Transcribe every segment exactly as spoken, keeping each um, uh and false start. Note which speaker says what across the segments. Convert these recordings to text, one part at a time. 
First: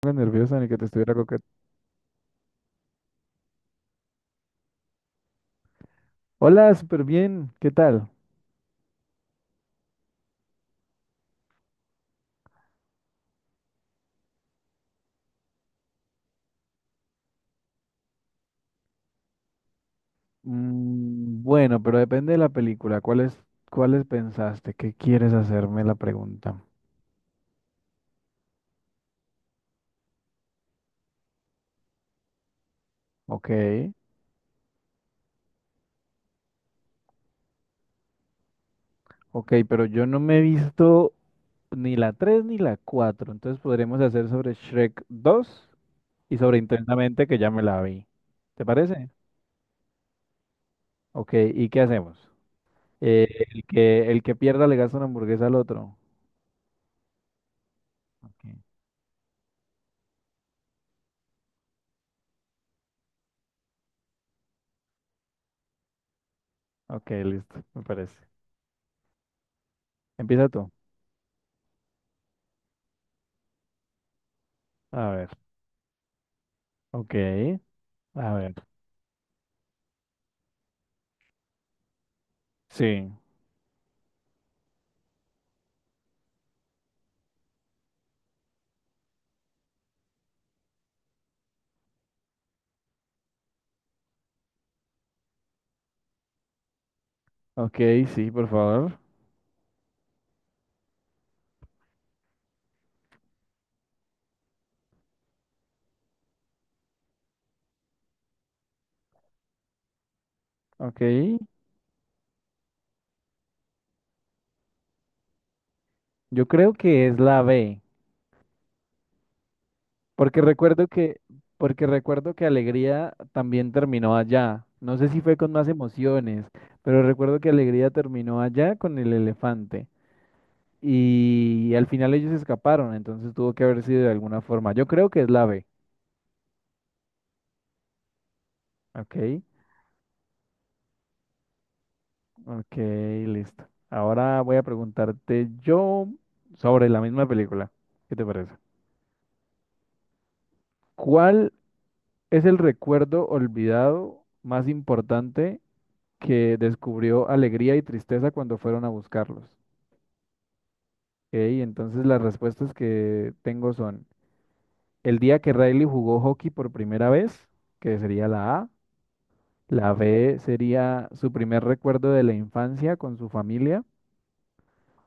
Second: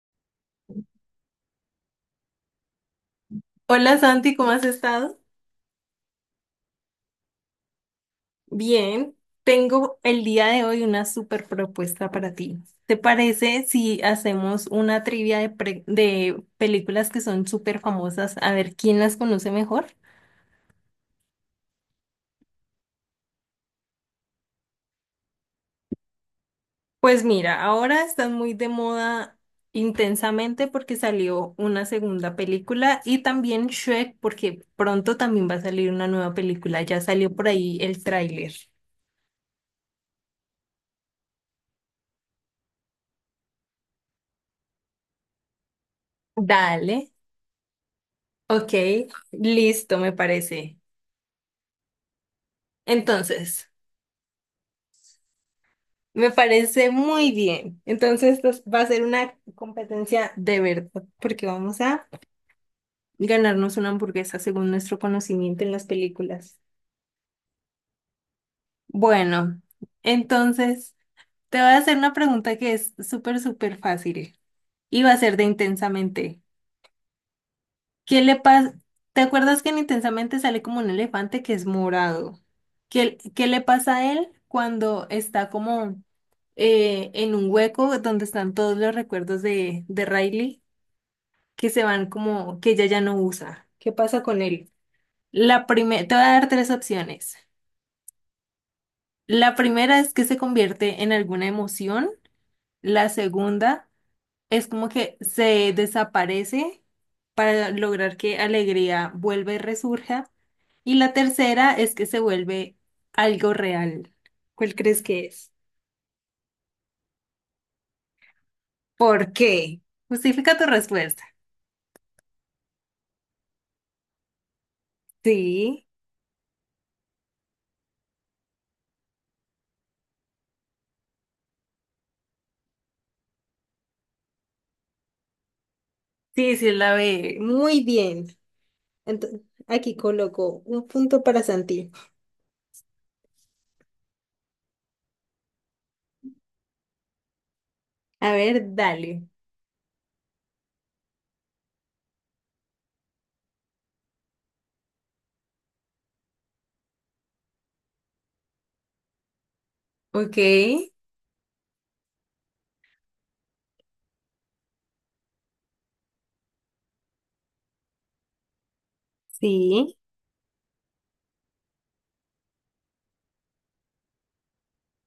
Speaker 1: Poco nerviosa ni que te estuviera coquet.
Speaker 2: Hola Santi, ¿cómo has estado?
Speaker 1: Hola, súper bien. ¿Qué tal?
Speaker 2: Bien, tengo el día de hoy una super propuesta para ti. ¿Te parece si hacemos una trivia de, pre- de películas que son súper famosas? A ver quién las conoce mejor.
Speaker 1: Mm, bueno, pero depende de la película. ¿Cuáles, cuáles pensaste? ¿Qué quieres hacerme la pregunta?
Speaker 2: Pues mira, ahora están muy de moda intensamente porque salió una segunda película y
Speaker 1: Ok,
Speaker 2: también Shrek porque pronto también va a salir una nueva película. Ya salió por ahí el tráiler.
Speaker 1: ok, pero yo no me he visto ni la tres ni la cuatro. Entonces podremos hacer sobre Shrek dos y sobre
Speaker 2: Dale,
Speaker 1: Intensamente, que ya me la vi. ¿Te
Speaker 2: ok,
Speaker 1: parece?
Speaker 2: listo, me parece.
Speaker 1: Ok, ¿y qué hacemos? Eh, el
Speaker 2: Entonces.
Speaker 1: que, el que pierda le gasta una hamburguesa al otro.
Speaker 2: Me parece muy bien. Entonces,
Speaker 1: Ok.
Speaker 2: esto va a ser una competencia de verdad, porque vamos a ganarnos una hamburguesa según nuestro conocimiento en las películas.
Speaker 1: Ok, listo, me parece.
Speaker 2: Bueno,
Speaker 1: Empieza tú.
Speaker 2: entonces te voy a hacer una pregunta que es súper, súper fácil y
Speaker 1: A
Speaker 2: va a
Speaker 1: ver.
Speaker 2: ser de Intensamente.
Speaker 1: Ok.
Speaker 2: ¿Qué
Speaker 1: A
Speaker 2: le
Speaker 1: ver.
Speaker 2: pasa? ¿Te acuerdas que en Intensamente sale como un elefante que es morado?
Speaker 1: Sí.
Speaker 2: ¿Qué, qué le pasa a él cuando está como eh, en un hueco donde están todos los recuerdos de, de Riley? Que se van como que ella ya no usa. ¿Qué pasa con él? La primera, te voy a dar tres opciones.
Speaker 1: Ok, sí, por favor.
Speaker 2: La primera es que se convierte en alguna emoción. La segunda es como que se desaparece para lograr que alegría vuelva y resurja. Y
Speaker 1: Ok.
Speaker 2: la tercera es que se vuelve algo real. ¿Cuál crees que es?
Speaker 1: Yo creo que es la B.
Speaker 2: ¿Por qué?
Speaker 1: Porque
Speaker 2: Justifica tu
Speaker 1: recuerdo que,
Speaker 2: respuesta.
Speaker 1: porque recuerdo que Alegría también terminó allá. No sé si fue con más
Speaker 2: Sí,
Speaker 1: emociones, pero recuerdo que Alegría terminó allá con el elefante. Y al final ellos escaparon, entonces tuvo que haber sido de alguna forma. Yo creo que es la B.
Speaker 2: sí, sí, la ve muy bien. Ento-
Speaker 1: Ok.
Speaker 2: Aquí coloco un punto para Santi.
Speaker 1: Ok, listo. Ahora voy a preguntarte yo sobre la misma película. ¿Qué te
Speaker 2: A
Speaker 1: parece?
Speaker 2: ver, dale.
Speaker 1: ¿Cuál? Es el recuerdo olvidado más importante que descubrió alegría y tristeza cuando fueron a buscarlos.
Speaker 2: Ok.
Speaker 1: Ey, entonces las respuestas que tengo son el día que Riley jugó hockey por primera vez, que sería la A, la
Speaker 2: Sí,
Speaker 1: B sería su primer recuerdo de la infancia con su familia,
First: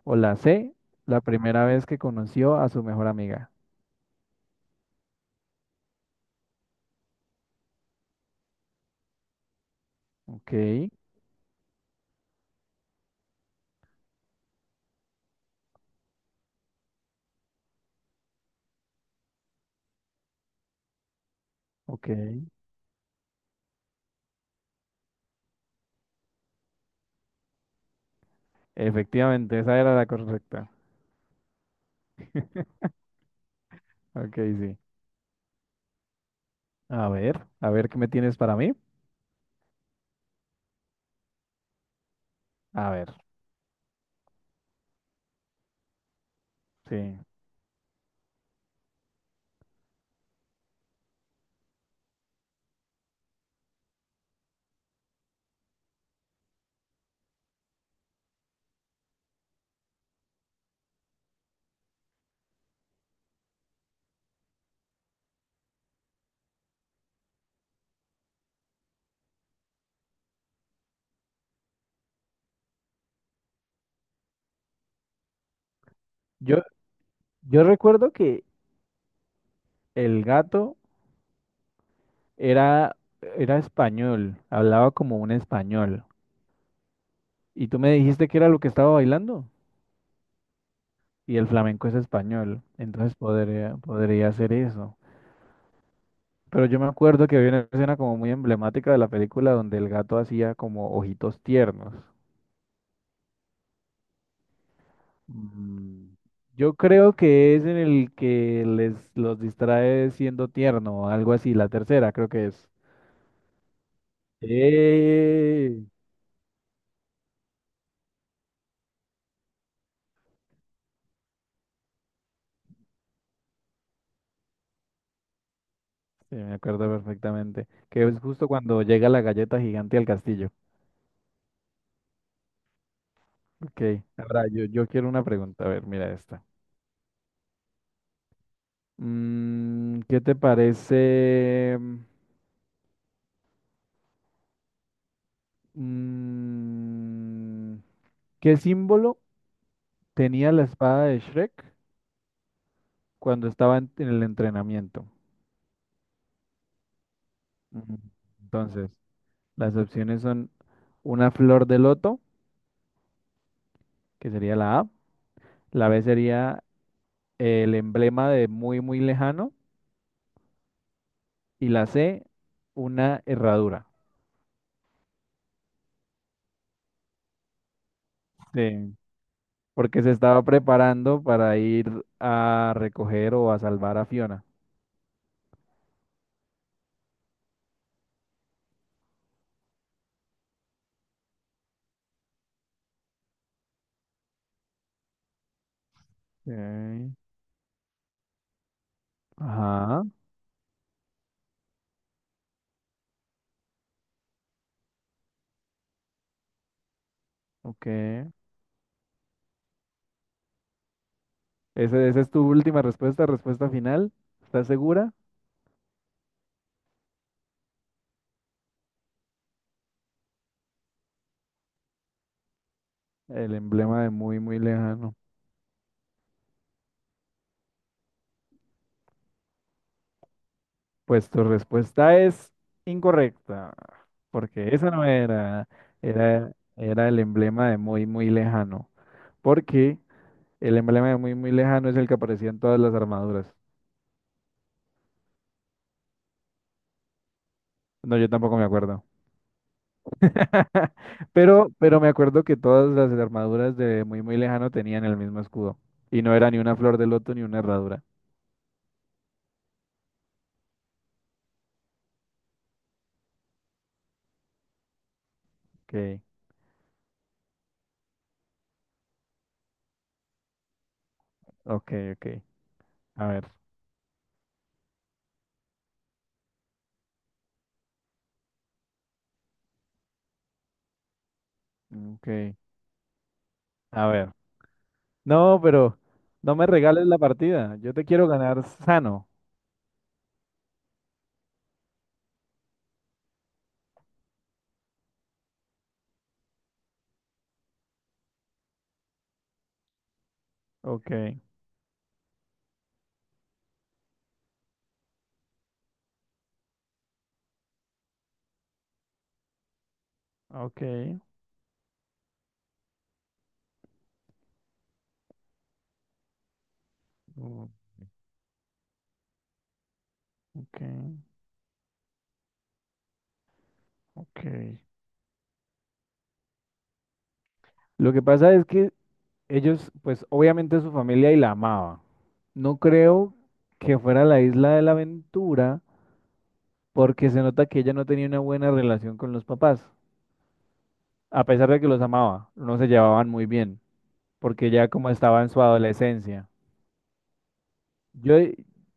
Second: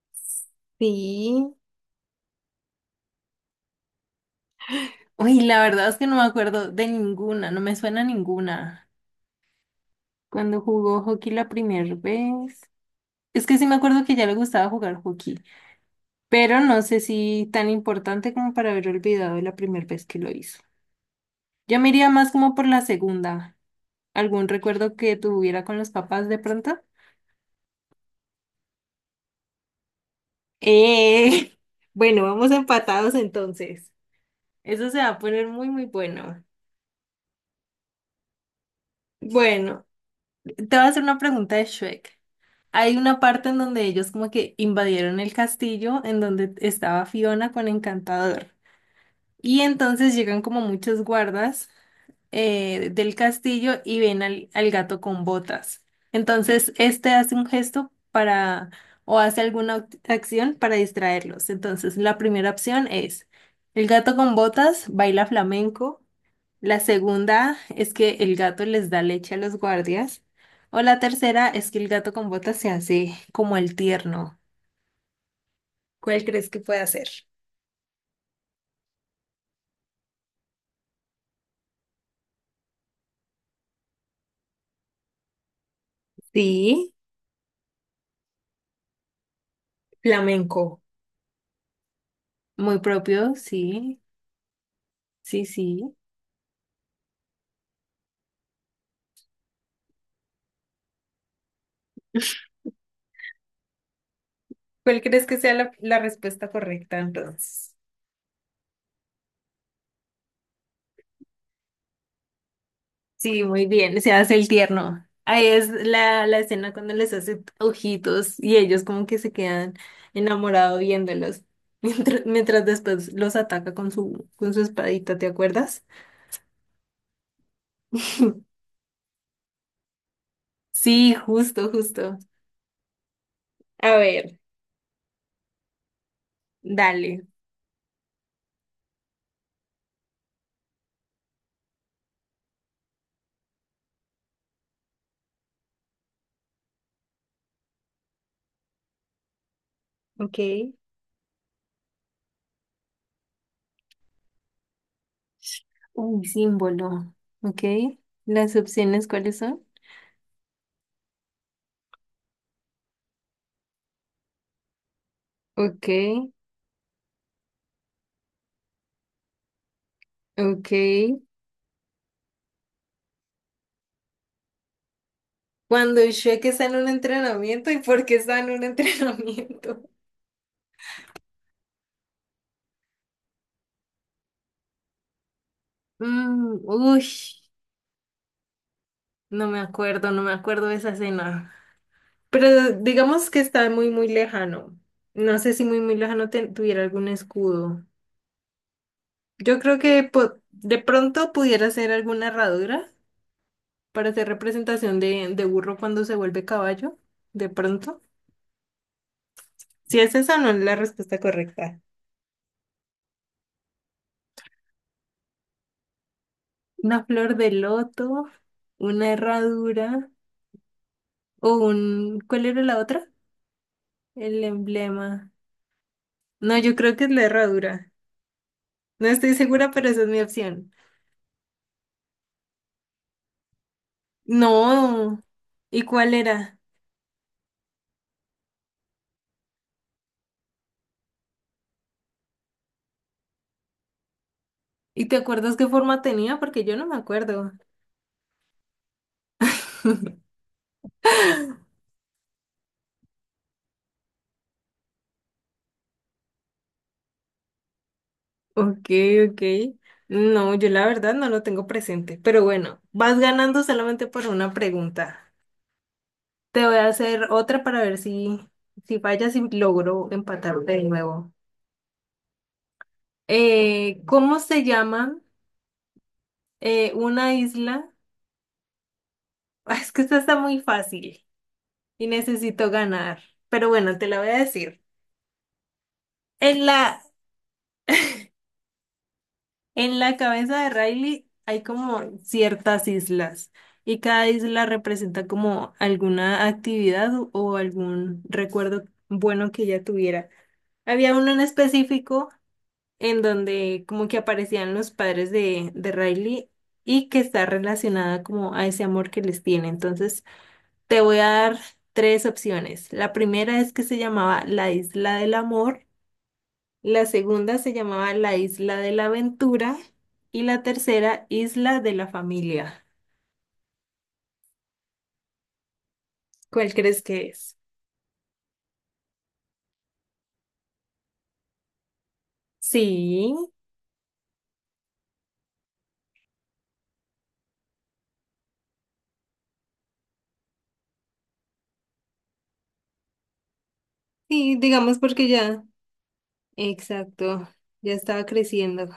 Speaker 1: o la C, la
Speaker 2: sí.
Speaker 1: primera vez que conoció a su mejor amiga.
Speaker 2: Uy, la verdad es que no me acuerdo de ninguna, no me suena ninguna.
Speaker 1: Ok,
Speaker 2: Cuando jugó hockey la primera vez. Es que sí me acuerdo que ya le gustaba jugar hockey, pero no sé si tan importante como para haber olvidado la primera vez que lo hizo. Yo me iría
Speaker 1: ok.
Speaker 2: más como por la segunda. ¿Algún recuerdo que tuviera con los papás de pronto?
Speaker 1: Efectivamente, esa era la correcta.
Speaker 2: Eh, bueno, vamos empatados entonces.
Speaker 1: Ok, sí.
Speaker 2: Eso se va a poner muy, muy bueno.
Speaker 1: A ver, a ver qué me tienes para mí.
Speaker 2: Bueno, te voy a hacer una pregunta de Shrek.
Speaker 1: A
Speaker 2: Hay
Speaker 1: ver.
Speaker 2: una parte en donde ellos como que invadieron el castillo en donde estaba
Speaker 1: Sí.
Speaker 2: Fiona con Encantador. Y entonces llegan como muchos guardas eh, del castillo y ven al, al gato con botas. Entonces, este hace un gesto para o hace alguna act- acción para distraerlos. Entonces, la primera opción es, el gato con botas baila flamenco, la segunda es que el gato les da leche a los guardias. O la tercera es que el gato con botas se hace como el tierno. ¿Cuál crees
Speaker 1: Yo,
Speaker 2: que puede hacer?
Speaker 1: yo recuerdo que el gato era, era español, hablaba como un español.
Speaker 2: Sí,
Speaker 1: Y tú me dijiste que era lo que estaba bailando.
Speaker 2: flamenco.
Speaker 1: Y el flamenco es español.
Speaker 2: Muy
Speaker 1: Entonces
Speaker 2: propio,
Speaker 1: podría,
Speaker 2: sí,
Speaker 1: podría ser eso.
Speaker 2: sí, sí.
Speaker 1: Pero yo me acuerdo que había una escena como muy emblemática de la película donde el gato hacía como ojitos tiernos.
Speaker 2: ¿Cuál crees que sea la, la
Speaker 1: Mm,
Speaker 2: respuesta
Speaker 1: Yo
Speaker 2: correcta
Speaker 1: creo que es
Speaker 2: entonces?
Speaker 1: en el que les los distrae siendo tierno o algo así, la tercera creo que es.
Speaker 2: Sí, muy bien, se hace el tierno. Ahí es
Speaker 1: ¡Eh!
Speaker 2: la, la escena cuando les hace ojitos y ellos como que se quedan enamorados viéndolos, mientras, mientras después los ataca con su, con su espadita, ¿te acuerdas?
Speaker 1: Sí, me acuerdo perfectamente. Que es justo cuando llega la galleta gigante al castillo.
Speaker 2: Sí, justo, justo.
Speaker 1: Ok.
Speaker 2: A ver,
Speaker 1: Ahora, yo, yo quiero una pregunta. A ver, mira esta.
Speaker 2: dale.
Speaker 1: Mm, ¿qué te parece? mm, ¿qué símbolo
Speaker 2: Ok.
Speaker 1: tenía la espada de Shrek cuando estaba en, en el entrenamiento?
Speaker 2: Un símbolo. Ok.
Speaker 1: Mm,
Speaker 2: ¿Las
Speaker 1: Entonces,
Speaker 2: opciones cuáles son?
Speaker 1: las opciones son una flor de loto, que sería la A.
Speaker 2: Ok,
Speaker 1: La B sería el emblema de muy, muy lejano.
Speaker 2: ok.
Speaker 1: Y la C, una herradura.
Speaker 2: Cuando Shrek está en un entrenamiento, ¿y por qué está en un
Speaker 1: Sí,
Speaker 2: entrenamiento?
Speaker 1: porque se estaba preparando para ir a recoger o a salvar a Fiona.
Speaker 2: Mm, uy, no me acuerdo, no me acuerdo de esa escena. Pero digamos que está muy, muy lejano. No sé si muy, muy lejano te- tuviera algún
Speaker 1: Ok.
Speaker 2: escudo. Yo creo que
Speaker 1: Ajá,
Speaker 2: po- de pronto pudiera ser alguna herradura, para hacer representación de, de burro cuando se vuelve caballo, de
Speaker 1: ok.
Speaker 2: pronto. Si es esa, no es la respuesta correcta.
Speaker 1: ¿Ese, esa es tu última respuesta, respuesta final? ¿Estás segura?
Speaker 2: Una flor de loto, una herradura o un... ¿Cuál era la otra?
Speaker 1: El emblema de muy,
Speaker 2: El
Speaker 1: muy lejano.
Speaker 2: emblema. No, yo creo que es la herradura. No estoy segura, pero esa es mi opción.
Speaker 1: Pues tu respuesta es incorrecta, porque esa no
Speaker 2: No.
Speaker 1: era,
Speaker 2: ¿Y cuál
Speaker 1: era,
Speaker 2: era?
Speaker 1: era el emblema de muy, muy lejano, porque el emblema de muy, muy lejano es el que aparecía en todas las armaduras.
Speaker 2: ¿Y te acuerdas qué forma tenía? Porque yo no me acuerdo.
Speaker 1: No, yo tampoco me acuerdo. Pero, pero me acuerdo que todas las armaduras de muy muy lejano tenían el mismo escudo. Y no era ni una flor de loto ni una herradura.
Speaker 2: Ok, ok. No, yo la verdad no lo tengo presente, pero bueno, vas ganando solamente por una pregunta.
Speaker 1: Ok,
Speaker 2: Te voy a hacer otra para ver si, si fallas y logro empatarte de nuevo.
Speaker 1: ok, ok. A ver.
Speaker 2: Eh, ¿cómo se llama eh, una isla? Es que esta está muy fácil y
Speaker 1: Ok.
Speaker 2: necesito ganar, pero bueno,
Speaker 1: A
Speaker 2: te la voy
Speaker 1: ver.
Speaker 2: a decir.
Speaker 1: No, pero no me
Speaker 2: En la
Speaker 1: regales la partida. Yo te quiero ganar sano.
Speaker 2: En la cabeza de Riley hay como ciertas islas y cada isla representa como alguna actividad o o algún recuerdo bueno que ella tuviera.
Speaker 1: Ok,
Speaker 2: Había uno en específico en donde como que aparecían los padres de, de Riley y que está relacionada como a ese amor que les tiene. Entonces
Speaker 1: ok.
Speaker 2: te voy a dar tres opciones. La primera es que se llamaba la Isla del Amor. La segunda
Speaker 1: mm,
Speaker 2: se llamaba la Isla de la Aventura y la
Speaker 1: ok,
Speaker 2: tercera Isla de la Familia.
Speaker 1: ok.
Speaker 2: ¿Cuál crees que es?
Speaker 1: Lo que pasa es que ellos, pues obviamente su familia y la amaba. No creo
Speaker 2: Sí,
Speaker 1: que fuera la isla de la aventura, porque se nota que ella no tenía una buena relación con los papás, a pesar de que los amaba, no se llevaban muy bien,
Speaker 2: sí,
Speaker 1: porque ya
Speaker 2: digamos
Speaker 1: como
Speaker 2: porque
Speaker 1: estaba en su
Speaker 2: ya.
Speaker 1: adolescencia.
Speaker 2: Exacto, ya estaba
Speaker 1: Yo,
Speaker 2: creciendo.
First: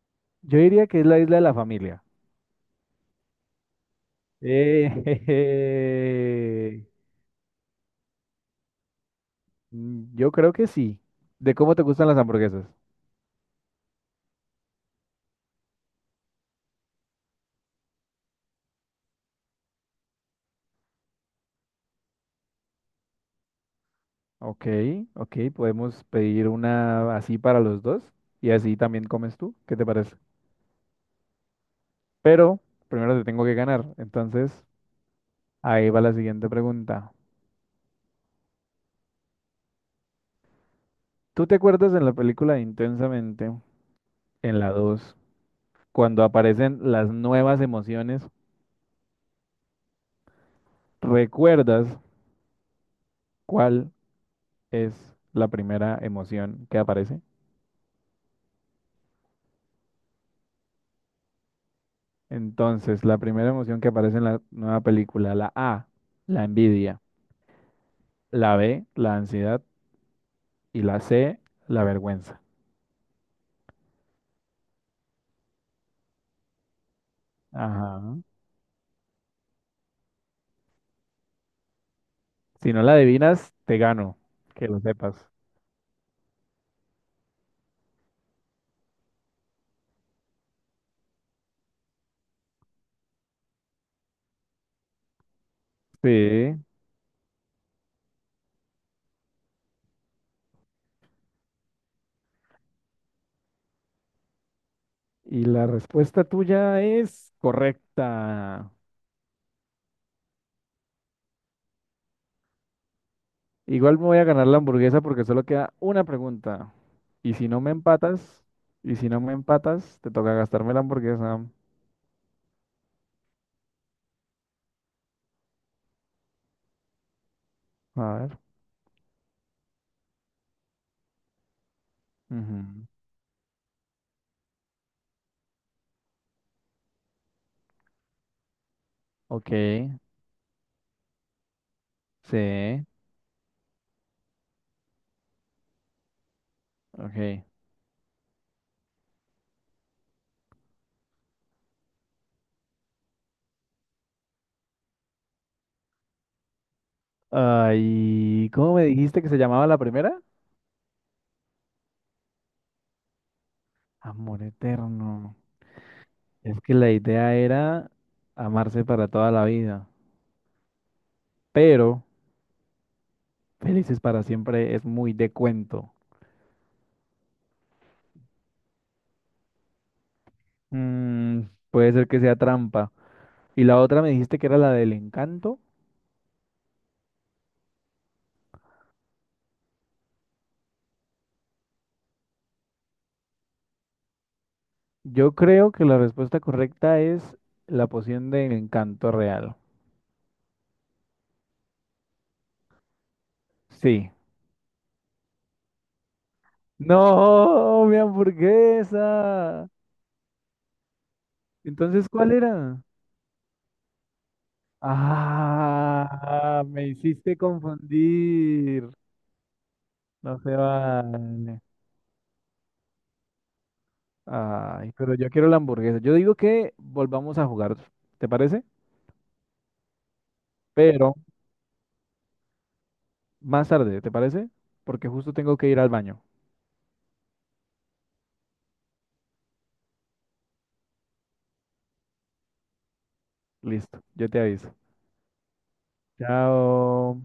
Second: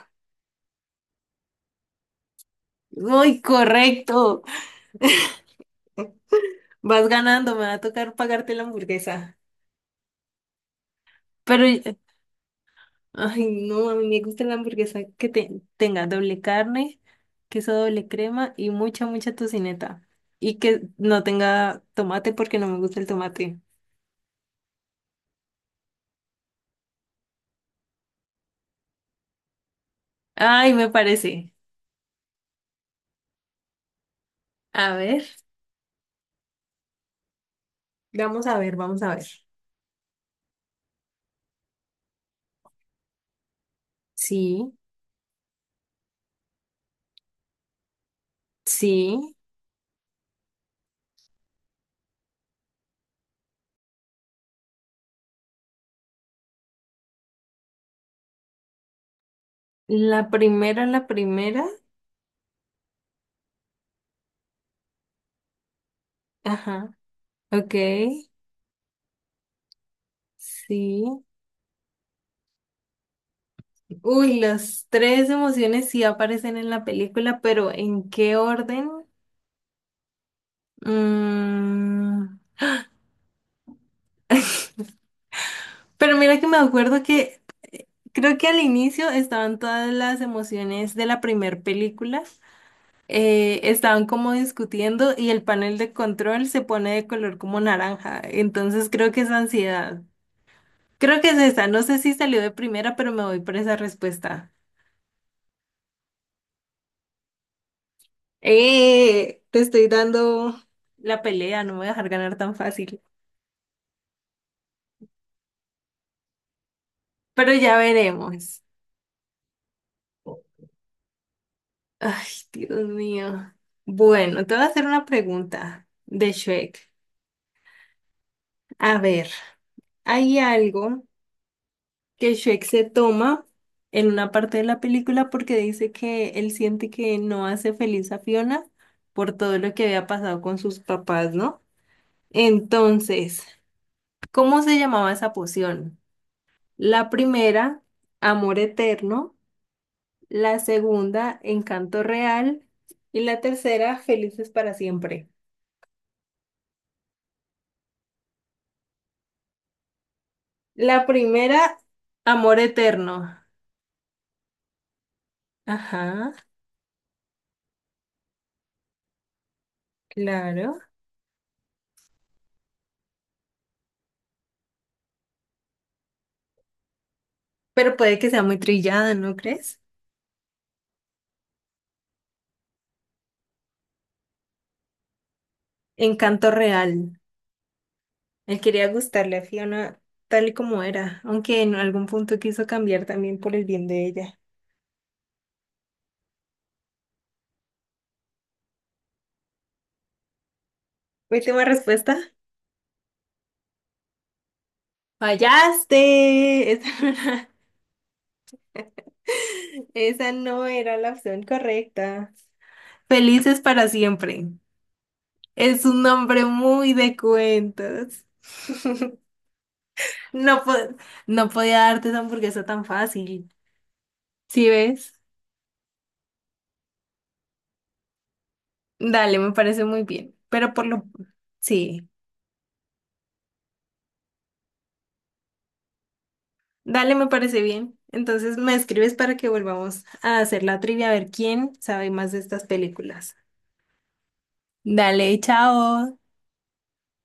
Speaker 1: yo diría que es la isla de la familia.
Speaker 2: ¡Uy, correcto!
Speaker 1: Eh,
Speaker 2: Vas ganando, me va a tocar pagarte la hamburguesa.
Speaker 1: yo creo que sí. ¿De
Speaker 2: Pero
Speaker 1: cómo te gustan las hamburguesas?
Speaker 2: ay, no, a mí me gusta la hamburguesa que te- tenga doble carne, queso doble crema y mucha, mucha tocineta. Y que no tenga tomate porque no me gusta el tomate.
Speaker 1: Ok, ok, podemos pedir una así para los dos y así también comes tú, ¿qué te parece?
Speaker 2: Ay, me parece.
Speaker 1: Pero primero te tengo que ganar, entonces
Speaker 2: A ver,
Speaker 1: ahí va la siguiente pregunta.
Speaker 2: vamos a ver, vamos a ver.
Speaker 1: ¿Tú te acuerdas en la película de Intensamente? En la
Speaker 2: Sí,
Speaker 1: dos, cuando aparecen las nuevas emociones,
Speaker 2: sí.
Speaker 1: ¿recuerdas cuál es la primera emoción que aparece?
Speaker 2: La primera, la primera.
Speaker 1: Entonces, la primera emoción que aparece en la nueva película, la A, la
Speaker 2: Ajá,
Speaker 1: envidia,
Speaker 2: ok,
Speaker 1: la B, la ansiedad y la
Speaker 2: sí.
Speaker 1: C, la vergüenza.
Speaker 2: Uy, las tres emociones sí aparecen en la película, pero ¿en
Speaker 1: Ajá.
Speaker 2: qué orden? Mm,
Speaker 1: Si no la adivinas, te gano, que lo sepas.
Speaker 2: pero mira que me acuerdo que eh, creo que al inicio estaban todas las emociones de la primer película, eh, estaban como discutiendo y el panel de control
Speaker 1: Sí.
Speaker 2: se pone de color como naranja, entonces creo que es ansiedad. Creo que es esa, no sé si salió de primera, pero me voy por esa respuesta.
Speaker 1: Y la respuesta tuya es correcta.
Speaker 2: Eh, te estoy dando la pelea, no me voy a dejar ganar tan fácil,
Speaker 1: Igual me voy a ganar la hamburguesa porque solo queda una pregunta. Y si
Speaker 2: pero
Speaker 1: no me
Speaker 2: ya
Speaker 1: empatas,
Speaker 2: veremos.
Speaker 1: y si no me empatas, te toca gastarme la hamburguesa.
Speaker 2: Ay, Dios mío. Bueno, te voy a hacer una pregunta de Shrek.
Speaker 1: A ver.
Speaker 2: A ver. Hay algo que Shrek se
Speaker 1: Ujú.
Speaker 2: toma en una parte de la película porque dice que él siente que no hace feliz a Fiona por
Speaker 1: Ok,
Speaker 2: todo lo que había pasado con sus papás, ¿no?
Speaker 1: sí,
Speaker 2: Entonces, ¿cómo se llamaba esa poción? La
Speaker 1: ok.
Speaker 2: primera, amor eterno, la segunda, encanto real y la tercera, felices para siempre.
Speaker 1: Ay, ¿cómo me dijiste que se llamaba la primera?
Speaker 2: La primera, amor eterno.
Speaker 1: Amor eterno.
Speaker 2: Ajá,
Speaker 1: Es que la idea era amarse para toda la vida,
Speaker 2: claro.
Speaker 1: pero felices para siempre es muy de cuento.
Speaker 2: Pero puede que sea muy trillada, ¿no crees?
Speaker 1: Mm, puede ser que sea trampa. ¿Y la otra me dijiste que era la del encanto?
Speaker 2: Encanto real. Él quería gustarle a Fiona tal y como era, aunque en algún punto quiso cambiar también por el bien de ella.
Speaker 1: Yo creo que la respuesta correcta es la poción del encanto real.
Speaker 2: Última respuesta.
Speaker 1: Sí.
Speaker 2: Fallaste. Esa
Speaker 1: No,
Speaker 2: no era,
Speaker 1: mi hamburguesa.
Speaker 2: esa no era la opción
Speaker 1: Entonces, ¿cuál
Speaker 2: correcta.
Speaker 1: era?
Speaker 2: Felices para siempre. Es un nombre
Speaker 1: Ah, me
Speaker 2: muy de
Speaker 1: hiciste
Speaker 2: cuentos.
Speaker 1: confundir. No se
Speaker 2: No, po- no
Speaker 1: vale.
Speaker 2: podía darte esa hamburguesa tan fácil. ¿Sí
Speaker 1: Ay,
Speaker 2: ves?
Speaker 1: pero yo quiero la hamburguesa. Yo digo que volvamos a jugar, ¿te parece?
Speaker 2: Dale, me parece muy bien. Pero por lo...
Speaker 1: Pero
Speaker 2: Sí.
Speaker 1: más tarde, ¿te parece? Porque justo tengo que ir al baño.
Speaker 2: Dale, me parece bien. Entonces me escribes para que volvamos a hacer la trivia, a ver quién sabe más de estas películas.
Speaker 1: Listo, yo te aviso.
Speaker 2: Dale, chao.
Speaker 1: Chao.